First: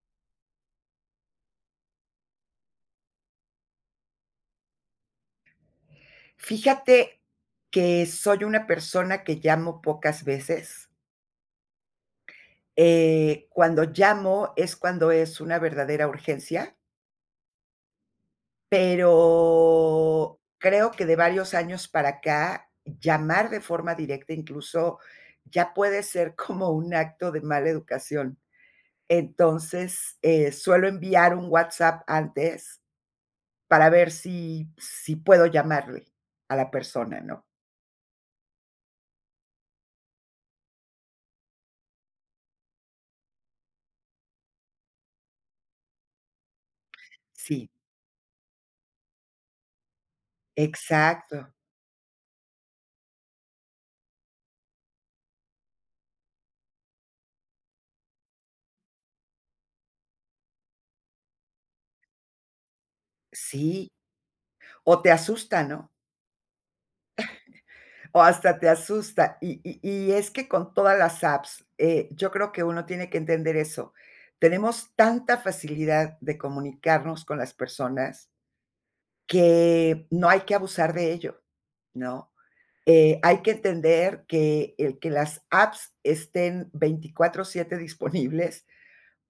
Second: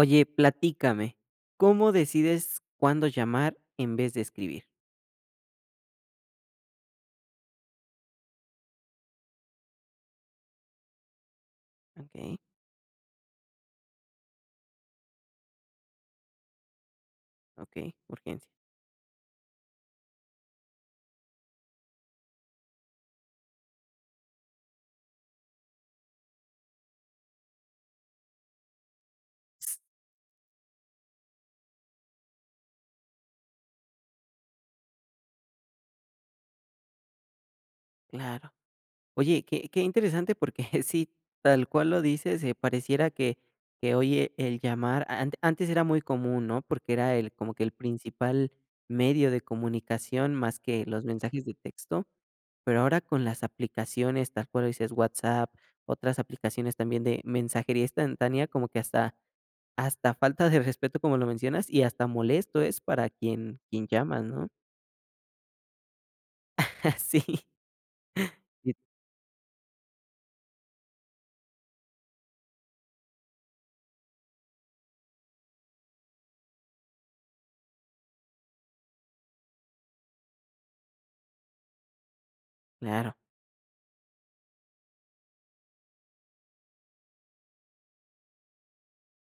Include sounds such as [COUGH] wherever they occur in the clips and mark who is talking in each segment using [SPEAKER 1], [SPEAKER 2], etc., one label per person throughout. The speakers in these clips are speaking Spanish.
[SPEAKER 1] Oye, platícame, ¿cómo decides cuándo llamar en vez de escribir?
[SPEAKER 2] Fíjate que, soy una persona que llamo pocas veces
[SPEAKER 1] Okey.
[SPEAKER 2] eh, cuando llamo es cuando es una verdadera urgencia.
[SPEAKER 1] Okey, urgencia.
[SPEAKER 2] Pero, creo que, de varios años para acá, llamar de forma directa, incluso ya puede ser como un acto de mala educación. Entonces, eh, suelo enviar un WhatsApp antes, para ver si, si puedo llamarle, a la persona, ¿no?
[SPEAKER 1] Claro. Oye, qué qué interesante, porque sí, tal cual lo dices, eh, pareciera que, que oye, el llamar, a ant antes era muy común, ¿no? Porque era el cómo que
[SPEAKER 2] Sí.
[SPEAKER 1] el principal medio de comunicación, más que los mensajes
[SPEAKER 2] Exacto.
[SPEAKER 1] de texto, pero ahora con las aplicaciones, tal cual lo dices, WhatsApp, otras aplicaciones también de mensajería instantánea, como que hasta, hasta falta de respeto, como lo mencionas, y hasta molesto es para quien, quien
[SPEAKER 2] Sí,
[SPEAKER 1] llamas, ¿no?
[SPEAKER 2] o te asusta, ¿no?
[SPEAKER 1] [CHUCKLES] Sí.
[SPEAKER 2] [CHUCKLES] O hasta te asusta. Y y y es que con todas las apps, eh, yo creo que uno tiene que entender eso. Tenemos tanta facilidad de comunicarnos con las personas, que, no hay que abusar de ello, ¿no?
[SPEAKER 1] Claro.
[SPEAKER 2] Eh, hay que entender que, el que las apps estén 24/7 disponibles,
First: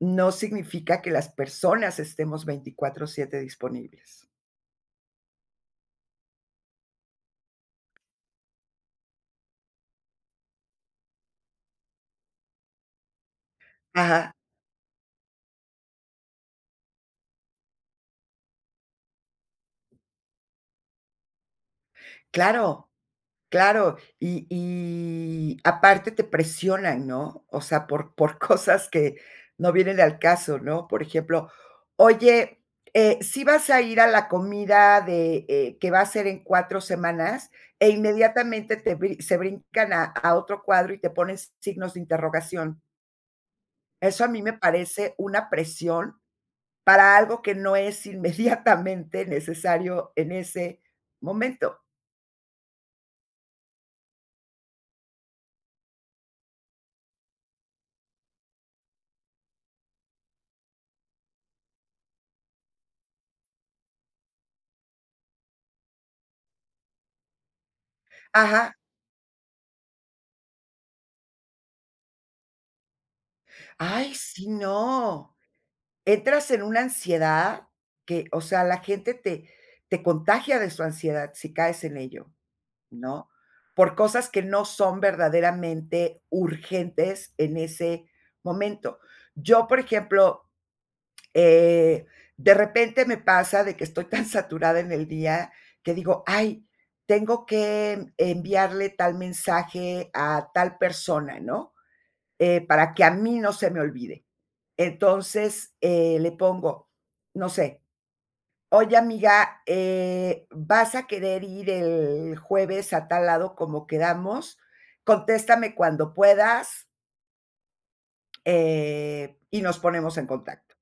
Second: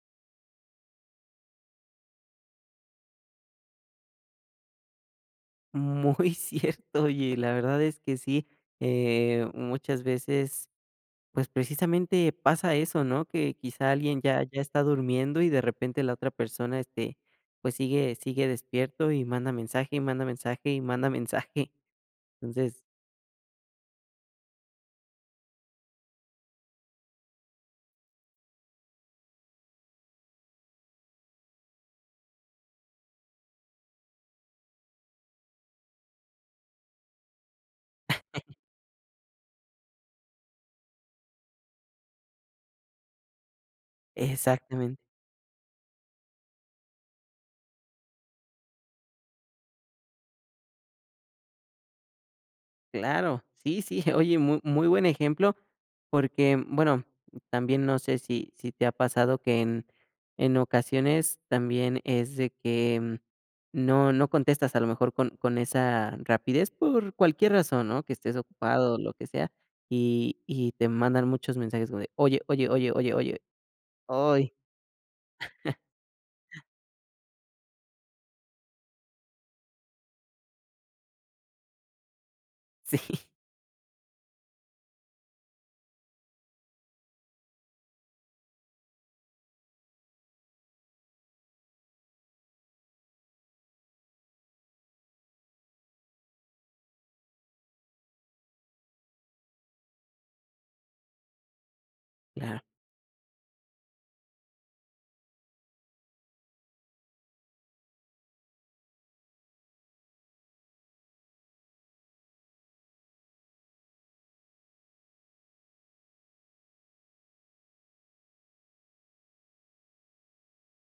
[SPEAKER 2] no significa que las personas estemos 24/7 disponibles.
[SPEAKER 1] Mm, muy cierto, oye, la verdad es que sí, eh, muchas veces, pues, precisamente pasa eso, ¿no?, que quizá alguien
[SPEAKER 2] Ajá.
[SPEAKER 1] ya ya está durmiendo, y de repente la otra persona, este, pues, sigue sigue despierto, y manda mensaje, y manda mensaje, y manda mensaje. Entonces
[SPEAKER 2] Claro, claro, y y aparte te presionan, ¿no? O sea, por por cosas que no vienen al caso, ¿no? Por ejemplo: "Oye, eh ¿sí vas a ir a la comida de, eh, que va a ser en 4 semanas?", e
[SPEAKER 1] [CHUCKLES]
[SPEAKER 2] inmediatamente te brin se brincan a a otro cuadro, y te ponen s signos de interrogación. Eso a mí me
[SPEAKER 1] Exactamente.
[SPEAKER 2] parece una presión, para algo que no es inmediatamente necesario en ese momento.
[SPEAKER 1] Claro, sí, sí, oye, mu muy buen ejemplo porque, bueno, también, no sé, si si te ha pasado que en en ocasiones también es de que, mm, no no contestas, a lo mejor, con con esa rapidez por cualquier razón, ¿no?, que estés
[SPEAKER 2] Ajá.
[SPEAKER 1] ocupado, o lo que sea, y y te mandan muchos mensajes, o de: "Oye, oye, oye, oye, oye",
[SPEAKER 2] ¡Ay, sí,
[SPEAKER 1] ¡oy!
[SPEAKER 2] no! Entras en
[SPEAKER 1] [CHUCKLES]
[SPEAKER 2] una ansiedad que, o sea, la gente te te contagia de su ansiedad si caes en ello,
[SPEAKER 1] Sí.
[SPEAKER 2] ¿no? Por cosas que no son verdaderamente urgentes en ese momento. Yo, por ejemplo, eh, de repente me pasa de que estoy tan saturada en el día, que digo: "Ay, tengo que, mm, enviarle tal mensaje a tal persona", ¿no?,
[SPEAKER 1] Claro.
[SPEAKER 2] eh, para que a mí no se me olvide. Entonces, eh, le pongo, no sé: "Oye, amiga, eh, vas a querer ir el jueves a tal lado como quedamos, contéstame cuando puedas" "eh, y nos ponemos en contacto".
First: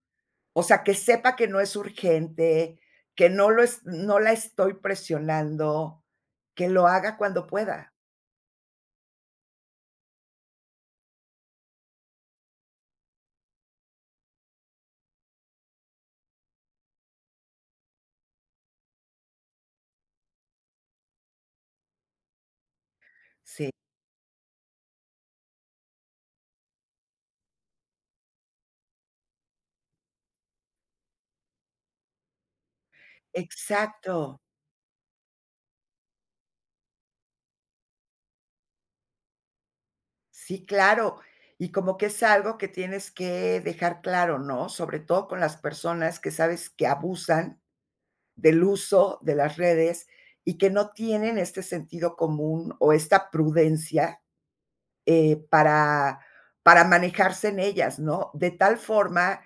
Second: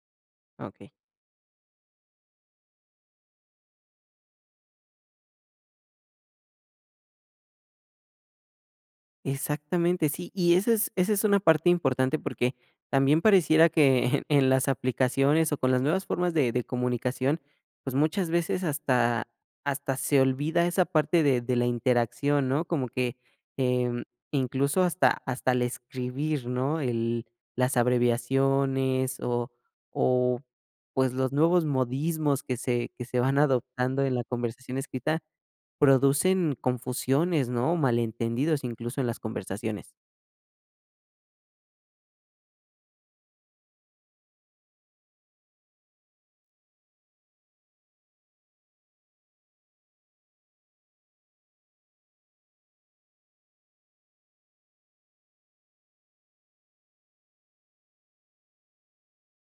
[SPEAKER 2] O sea,
[SPEAKER 1] Okey.
[SPEAKER 2] que sepa que no es urgente, que no lo es no la estoy presionando, que lo haga cuando pueda.
[SPEAKER 1] Exactamente, sí, y esa es esa es una parte importante, porque, también pareciera que en las aplicaciones, o con las nuevas formas de de comunicación, pues, muchas veces hasta, hasta se olvida esa parte de de la interacción, ¿no? Como que,
[SPEAKER 2] Sí.
[SPEAKER 1] em, incluso, hasta, hasta el escribir, ¿no? El las abreviaciones o, o, pues, los nuevos modismos que se que se van adoptando en la
[SPEAKER 2] Exacto.
[SPEAKER 1] conversación escrita, producen confusiones, ¿no? Malentendidos, incluso, en las conversaciones.
[SPEAKER 2] Sí, claro. Y como que es algo que tienes que, dejar claro, ¿no? Sobre todo con las personas que sabes que abusan, del uso de las redes, y que no tienen este sentido común, o esta prudencia, eh, para, para manejarse en ellas, ¿no? De tal forma,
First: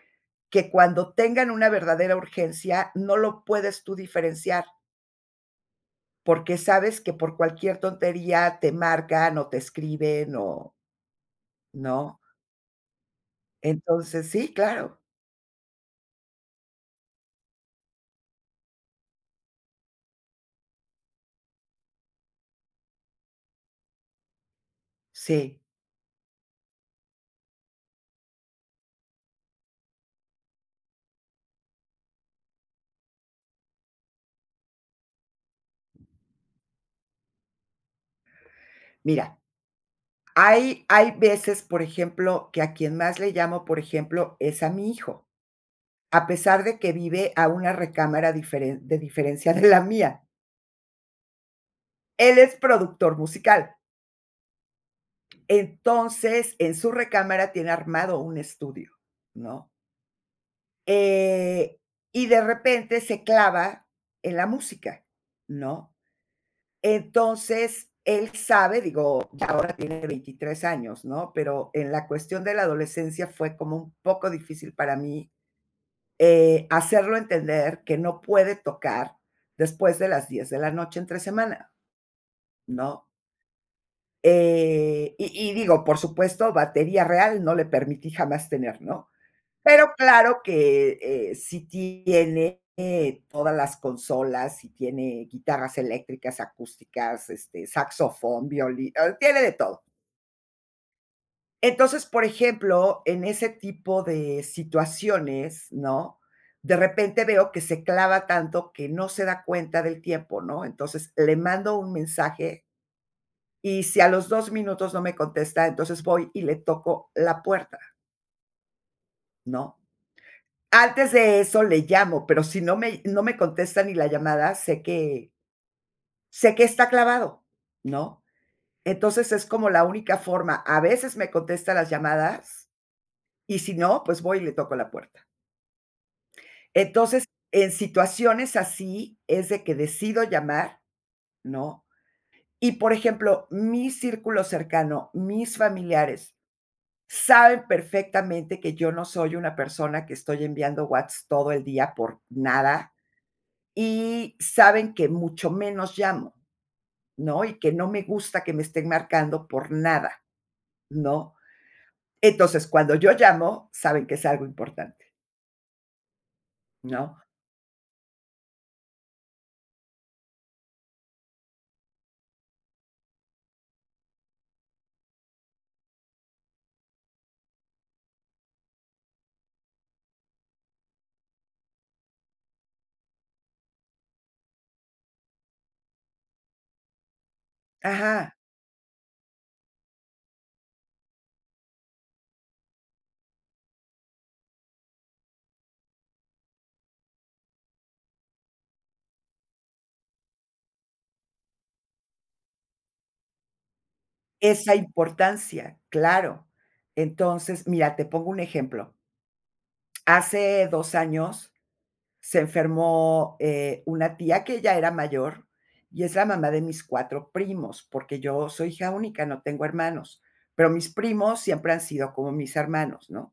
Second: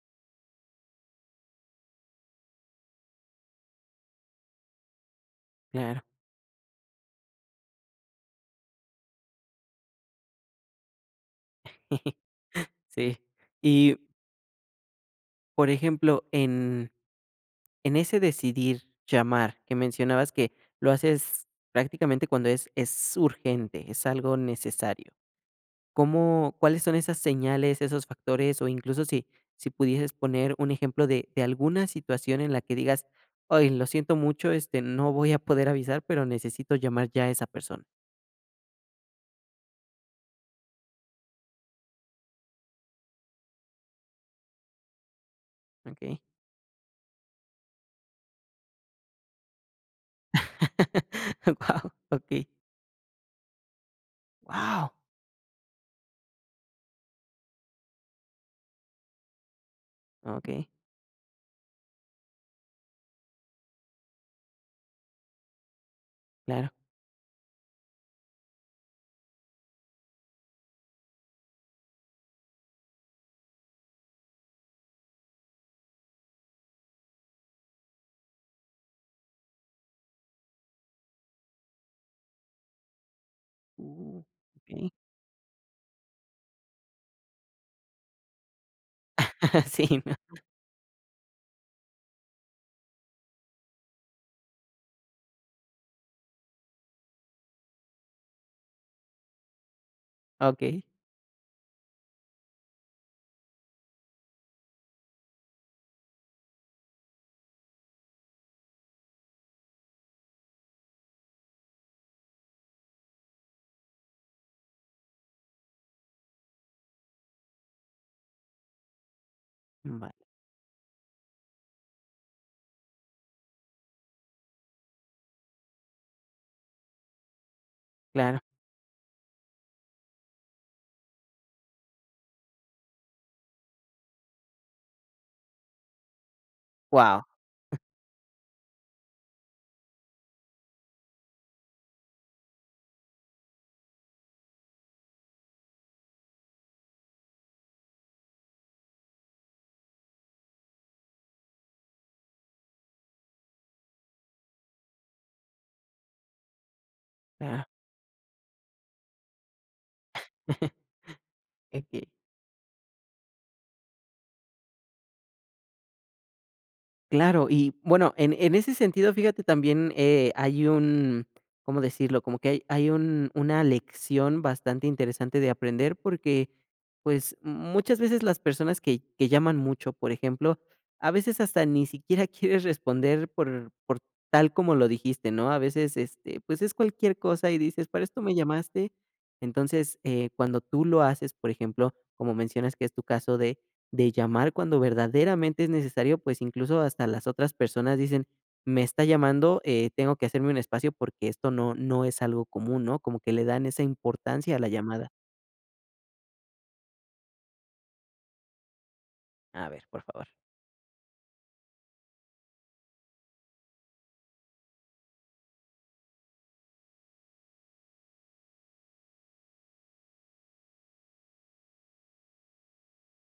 [SPEAKER 2] que cuando tengan una verdadera urgencia no lo puedes tú diferenciar.
[SPEAKER 1] Claro.
[SPEAKER 2] Porque sabes que por cualquier tontería te marcan, o te escriben o
[SPEAKER 1] [CHUCKLES]
[SPEAKER 2] ¿no?
[SPEAKER 1] Sí, y
[SPEAKER 2] Entonces, sí, claro.
[SPEAKER 1] por ejemplo, en, en ese decidir llamar, que mencionabas que, lo haces prácticamente cuando es, es urgente, es algo necesario,
[SPEAKER 2] Sí.
[SPEAKER 1] ¿cómo? ¿Cuáles son esas señales, esos factores? O incluso, si, si pudieses poner un ejemplo de, de alguna situación en la que digas: "Ay, lo siento mucho, este, no voy a poder avisar, pero necesito llamar ya a esa persona".
[SPEAKER 2] Mira, hay, hay veces, por ejemplo, que a quien más le llamo, por ejemplo, es a mi hijo.
[SPEAKER 1] Okey.
[SPEAKER 2] A pesar de que vive a una recámara diferen de diferencia de la mía.
[SPEAKER 1] [LAUGHS] Oh wao,
[SPEAKER 2] Él
[SPEAKER 1] okey.
[SPEAKER 2] es productor musical.
[SPEAKER 1] Guau.
[SPEAKER 2] Entonces, en su recámara tiene armado un estudio, ¿no?
[SPEAKER 1] Okey.
[SPEAKER 2] Eh, y de repente se clava en la música, ¿no?
[SPEAKER 1] Claro.
[SPEAKER 2] Entonces, él sabe digo, ya ahora tiene 23 años, ¿no? Pero, en la cuestión de la adolescencia, fue como un poco difícil para mí, eh, hacerlo entender, que no puede tocar, después de las 10 de la noche, entre semana, ¿no?
[SPEAKER 1] Uh. Sí.
[SPEAKER 2] Eh, y y digo, por supuesto, batería real, no le permití jamás tener, ¿no?
[SPEAKER 1] [LAUGHS]
[SPEAKER 2] Pero
[SPEAKER 1] Sí, no.
[SPEAKER 2] claro que, eh, sí tiene, eh, todas las consolas, si tiene guitarras eléctricas, acústicas, este, saxofón, violí eh, tiene de todo.
[SPEAKER 1] Okey.
[SPEAKER 2] Entonces, por ejemplo, en ese tipo de situaciones, ¿no? De repente veo, que se clava tanto, que no se da cuenta del tiempo, ¿no? Entonces, le mando un mensaje. Y si a los 2 minutos no me contesta, entonces voy, y le toco la puerta. No,
[SPEAKER 1] Mm, vale.
[SPEAKER 2] antes de eso le llamo, pero si no me no me contesta ni la llamada, sé que sé que está clavado, ¿no?
[SPEAKER 1] Claro.
[SPEAKER 2] Entonces, es como la única forma. A veces me contesta las llamadas, y si no, pues voy y le toco la puerta.
[SPEAKER 1] Wao.
[SPEAKER 2] Entonces, en situaciones así es de que decido llamar, ¿no? Y por ejemplo, mi círculo cercano, mis familiares saben perfectamente que yo no soy una persona que estoy enviando whats todo el día por nada, y saben que mucho menos llamo, ¿no?, y
[SPEAKER 1] Ah.
[SPEAKER 2] que no me gusta que me estén marcando por nada,
[SPEAKER 1] [LAUGHS]
[SPEAKER 2] ¿no?
[SPEAKER 1] [UNINTELLIGIBLE]
[SPEAKER 2] Entonces, cuando yo llamo saben que es algo importante. ¿No?
[SPEAKER 1] Claro y, bueno, en en ese sentido, fíjate también, eh, hay un ¿cómo decirlo?, como que hay hay un una lección bastante interesante de aprender porque, pues, muchas veces las personas que que llaman mucho, por ejemplo, a veces hasta ni siquiera quieres responder por por tal como lo dijiste, ¿no? A veces, este, pues es cualquier cosa y dices: "¿Para esto
[SPEAKER 2] Ajá.
[SPEAKER 1] me llamaste?". Entonces, eh, cuando tú lo haces, por ejemplo, como mencionas que es tu caso de de llamar cuando verdaderamente es necesario, pues incluso hasta las otras personas dicen: "Me está llamando, eh, tengo que hacerme un espacio porque esto no no es algo común", ¿no? Como que le dan esa importancia a la
[SPEAKER 2] Esa
[SPEAKER 1] llamada.
[SPEAKER 2] importancia, claro. Entonces, mira, te pongo un ejemplo
[SPEAKER 1] A ver, por favor.
[SPEAKER 2] hace 2 años se enfermó, eh, una tía que ya era mayor y es la mamá de mis 4 primos, porque yo soy hija única, no tengo hermanos. Pero mis primos siempre han sido como mis hermanos, ¿no?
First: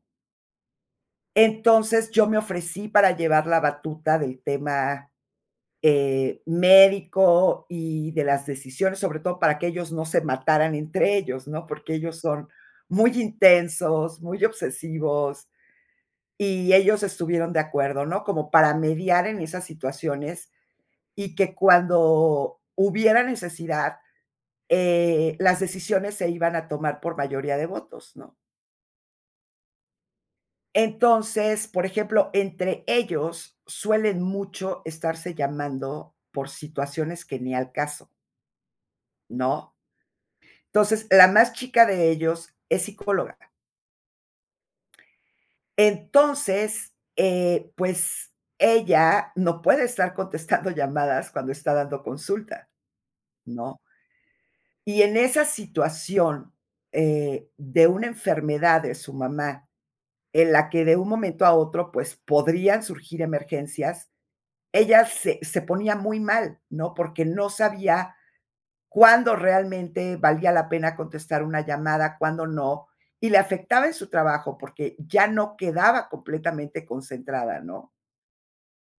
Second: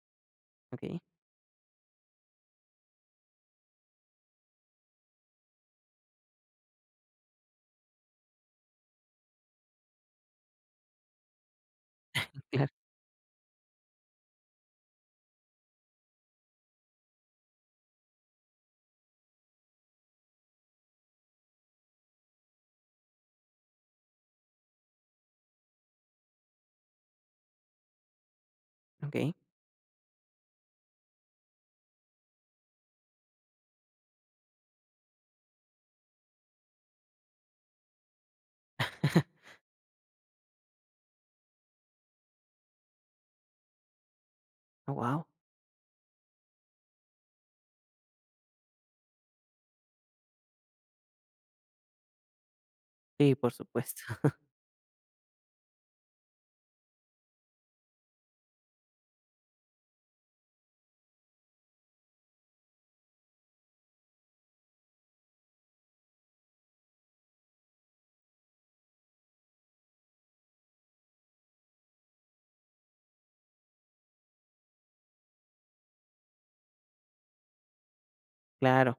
[SPEAKER 1] Okey.
[SPEAKER 2] Entonces, yo me ofrecí para llevar la batuta del tema, eh, médico y de las decisiones, sobre todo para que ellos no se mataran entre ellos, ¿no?, porque ellos
[SPEAKER 1] [CHUCKLES]
[SPEAKER 2] son
[SPEAKER 1] Claro.
[SPEAKER 2] muy intensos, muy obsesivos, y ellos estuvieron de acuerdo, ¿no? Como para mediar en esas situaciones y que cuando hubiera necesidad, eh, las decisiones se iban a tomar por mayoría de votos, ¿no?
[SPEAKER 1] Okey.
[SPEAKER 2] Entonces, por ejemplo, entre ellos suelen mucho estarse llamando, por situaciones que ni al caso.
[SPEAKER 1] [CHUCKLES]
[SPEAKER 2] ¿No? Entonces, la más chica de ellos es psicóloga.
[SPEAKER 1] Oh, guau.
[SPEAKER 2] Entonces, eh, pues, ella no puede estar contestando llamadas cuando está dando consulta,
[SPEAKER 1] Sí, por
[SPEAKER 2] ¿no?
[SPEAKER 1] supuesto.
[SPEAKER 2] Y en esa situación, eh, de una enfermedad de su mamá, en la que, de un momento a otro, pues, podrían surgir emergencias, ella se se ponía muy mal, ¿no?, porque no sabía cuándo realmente valía la pena contestar una llamada, cuándo no, y le afectaba en su trabajo porque ya no quedaba completamente concentrada, ¿no?
[SPEAKER 1] Claro.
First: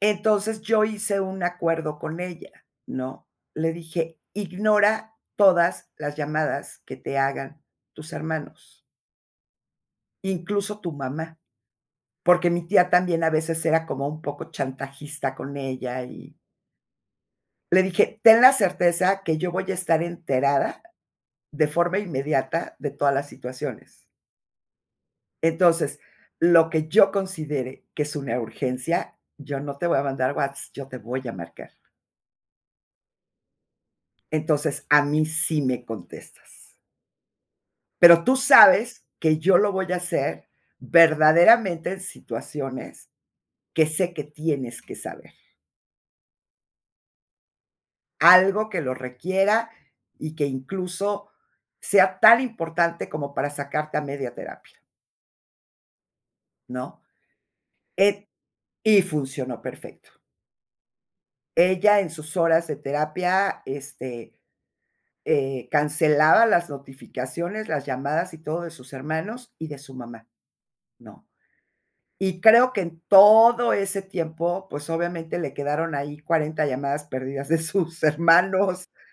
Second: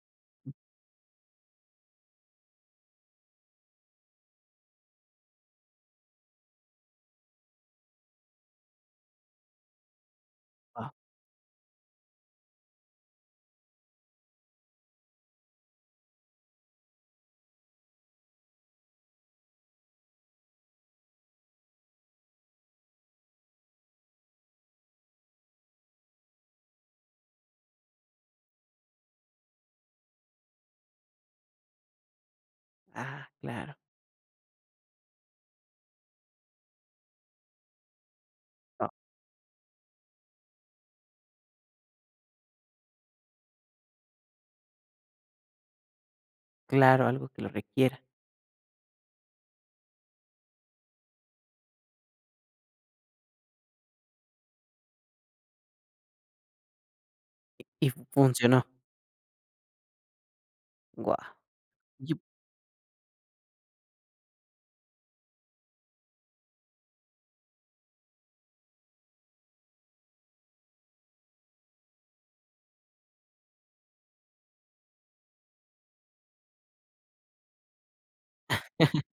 [SPEAKER 2] Entonces, yo hice un acuerdo con ella, ¿no? Le dije: "Ignora todas las llamadas, que te hagan tus hermanos" "Incluso,
[SPEAKER 1] Ah.
[SPEAKER 2] tu mamá". Porque mi tía, también a veces, era como un poco chantajista con ella, y le dije: "Ten la certeza, que yo voy a estar enterada, de forma inmediata, de todas las situaciones". "entonces, lo que yo considere que es una urgencia, yo no te voy a mandar Whats, yo te voy a marcar".
[SPEAKER 1] Ah, claro.
[SPEAKER 2] "entonces, a mí sí me contestas". "pero tú
[SPEAKER 1] Ah.
[SPEAKER 2] sabes, que yo lo voy a hacer, verdaderamente, en situaciones, que sé, que tienes que saber".
[SPEAKER 1] Claro. Algo que lo requiera.
[SPEAKER 2] "algo que lo requiera, y que incluso, sea tan importante, como para sacarte a media terapia", "¿no?
[SPEAKER 1] Y y
[SPEAKER 2] Eh,
[SPEAKER 1] funcionó.
[SPEAKER 2] y funcionó perfecto.
[SPEAKER 1] Guau.
[SPEAKER 2] Ella, en
[SPEAKER 1] Yu.
[SPEAKER 2] sus horas de terapia, este, eh, cancelaba las notificaciones, las llamadas y todo, de sus hermanos y de su mamá, ¿no? Y creo que, en todo ese tiempo, pues, obviamente, le quedaron ahí, 40 llamadas perdidas de sus hermanos,
[SPEAKER 1] [CHUCKLES]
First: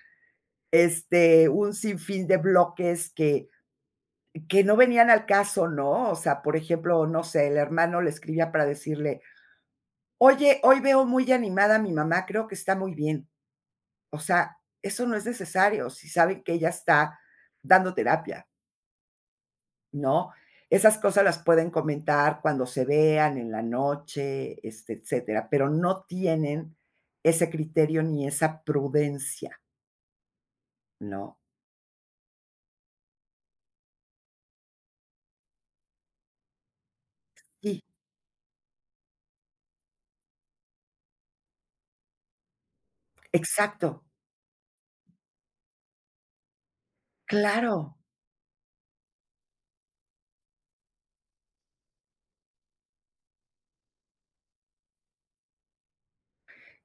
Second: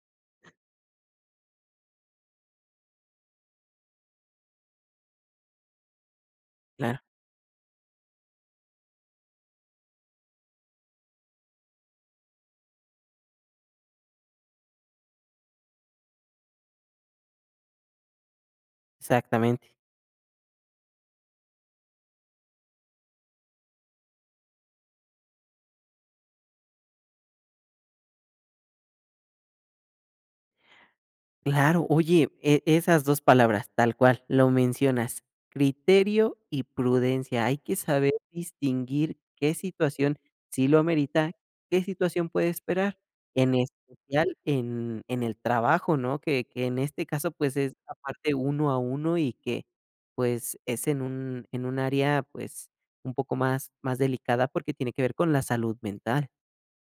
[SPEAKER 2] este, un sinfín de bloques que que no venían al caso, ¿no? O sea, por
[SPEAKER 1] Claro.
[SPEAKER 2] ejemplo, no sé, el hermano le escribía para decirle: "Oye, hoy veo muy animada a mi mamá, creo que está muy bien". O sea, eso no es necesario, si saben que ella está dando terapia,
[SPEAKER 1] Exactamente.
[SPEAKER 2] ¿no? Esas cosas las pueden comentar cuando se vean, en la noche, este, etcétera, pero no tienen ese criterio, ni esa prudencia. ¿No?
[SPEAKER 1] Claro. Oye, eh, esas 2 palabras, tal cual, lo mencionas, criterio y prudencia. Hay que
[SPEAKER 2] Sí.
[SPEAKER 1] saber distinguir qué situación sí lo amerita, qué situación puede esperar, en
[SPEAKER 2] Exacto.
[SPEAKER 1] especial en en el trabajo, ¿no?, que que, en este caso, pues, es
[SPEAKER 2] Claro.
[SPEAKER 1] aparte uno a uno y que, pues, es en un en un área, pues, un poco más más delicada porque tiene que ver con la salud mental.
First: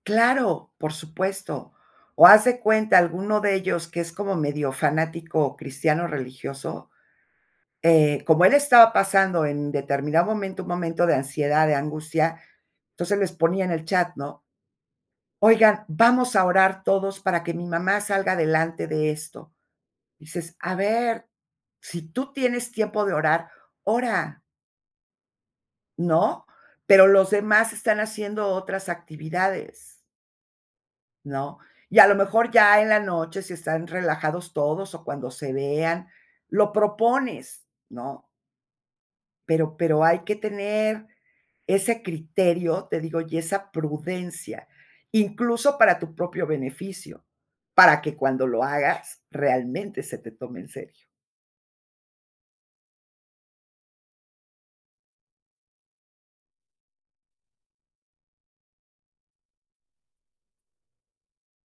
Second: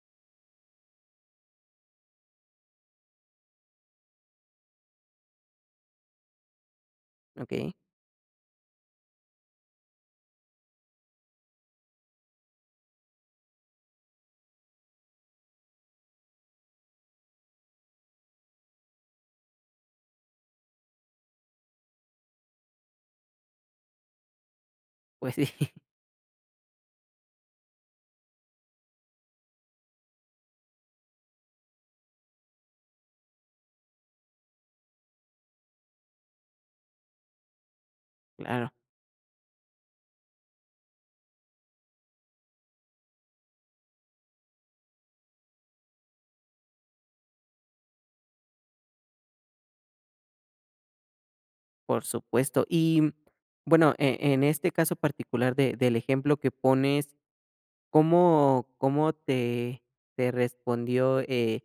[SPEAKER 2] Claro, por supuesto. O haz de cuenta alguno de ellos, que es como medio fanático cristiano, religioso,
[SPEAKER 1] Okey.
[SPEAKER 2] eh, como él estaba pasando en determinado momento un momento de ansiedad, de angustia, entonces les ponía en el chat, ¿no? "Oigan, vamos a orar todos para que mi mamá salga adelante de esto". Dices: "A ver, si tú tienes tiempo de orar, ora",
[SPEAKER 1] Pues, sí.
[SPEAKER 2] ¿no? Pero los demás están haciendo otras actividades, ¿no? Y, a lo mejor, ya en la noche, si están relajados todos o cuando se vean, lo propones, ¿no?
[SPEAKER 1] Claro.
[SPEAKER 2] Pero pero hay que tener ese criterio, te digo, y esa prudencia, incluso, para tu propio beneficio, para que cuando lo hagas, realmente, se te tome en serio.
[SPEAKER 1] Por supuesto, y, mm, bueno, eh, en este caso particular de del ejemplo que pones, ¿cómo cómo te te respondió, eh,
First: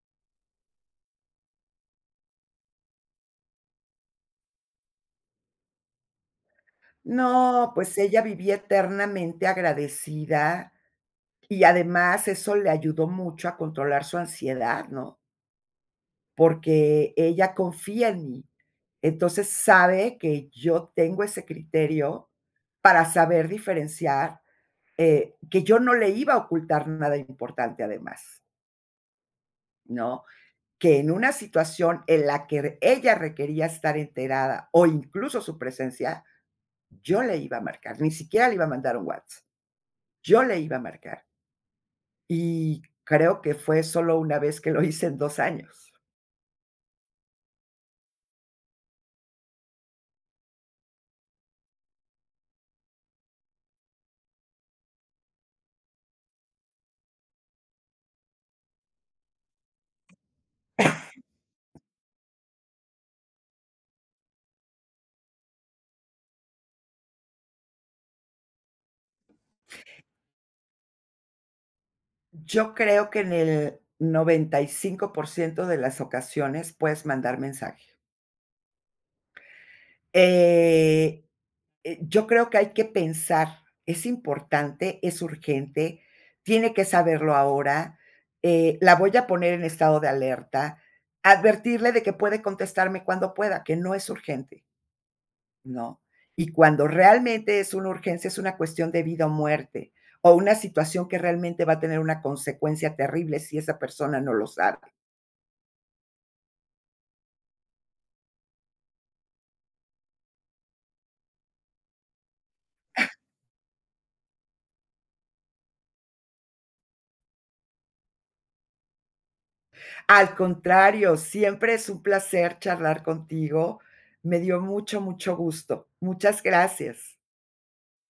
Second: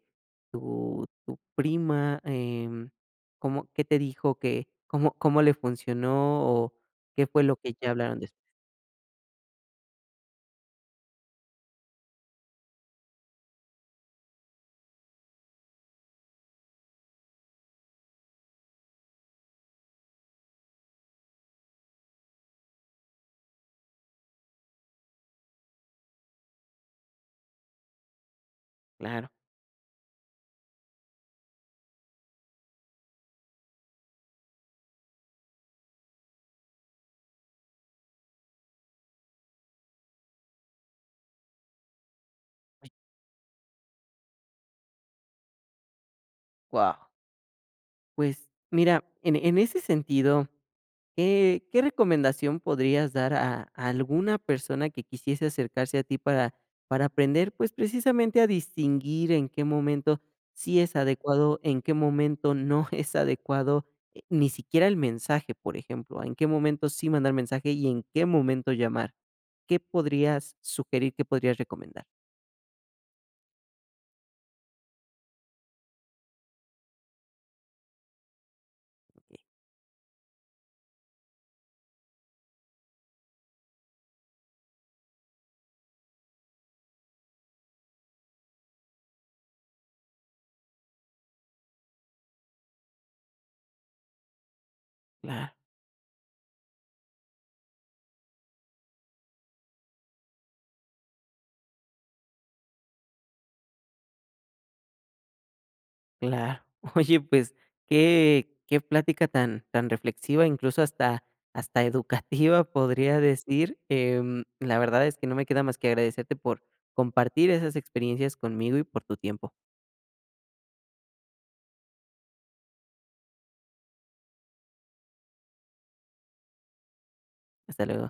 [SPEAKER 1] tu tu prima?, em, ¿cómo qué te dijo que cómo cómo le funcionó o qué fue lo
[SPEAKER 2] No,
[SPEAKER 1] que ya
[SPEAKER 2] pues,
[SPEAKER 1] hablaron
[SPEAKER 2] ella
[SPEAKER 1] des?
[SPEAKER 2] vivía eternamente agradecida y además eso le ayudó mucho a controlar su ansiedad, ¿no? Porque ella confía en mí. Entonces, sabe que yo tengo ese criterio para saber diferenciar, eh, que yo no le iba a ocultar nada importante, además.
[SPEAKER 1] Claro.
[SPEAKER 2] ¿No? Que en una situación en la que r ella requería estar enterada o incluso su presencia, yo le iba a marcar, ni siquiera le iba a mandar un Whats, yo le iba a marcar. Y creo, que fue sólo 1 vez, que lo hice en 2 años.
[SPEAKER 1] Wao. Pues, mira, en e en ese sentido, ¿qué qué recomendación podrías dar a alguna persona, que quisiese acercarse a ti para para aprender? Pues, precisamente, a distinguir, en qué momento sí es adecuado, en
[SPEAKER 2] [COUGHS]
[SPEAKER 1] qué momento, no es adecuado, eh, ni siquiera el mensaje, por ejemplo. En qué momento, sí mandar mensaje, y en qué momento llamar. ¿Qué podrías sugerir, qué podrías recomendar?
[SPEAKER 2] Yo creo, que en el 95% de las ocasiones, puedes mandar mensaje. Eh, eh, yo creo que hay que pensar: "¿Es importante?, ¿es urgente?, ¿tiene que saberlo ahora?". Eh, "¿la voy a poner en estado de alerta?". Advertirle, de que puede contestarme cuando pueda. Que no es urgente
[SPEAKER 1] Claro.
[SPEAKER 2] ¿no? Y cuando realmente es una urgencia, es una cuestión de vida o muerte. O una situación, que realmente va a tener una consecuencia terrible, si esa persona no lo sabe.
[SPEAKER 1] Claro. Oye, pues, qué qué plática tan tan reflexiva. Incluso, hasta hasta educativa, podría decir, em, la verdad, es que no me queda más que agradecerte, por compartir esas experiencias conmigo, y por tu tiempo.
[SPEAKER 2] Al contrario. Siempre es un placer, charlar contigo. Me dio mucho, mucho gusto. Muchas gracias.
[SPEAKER 1] Hasta luego.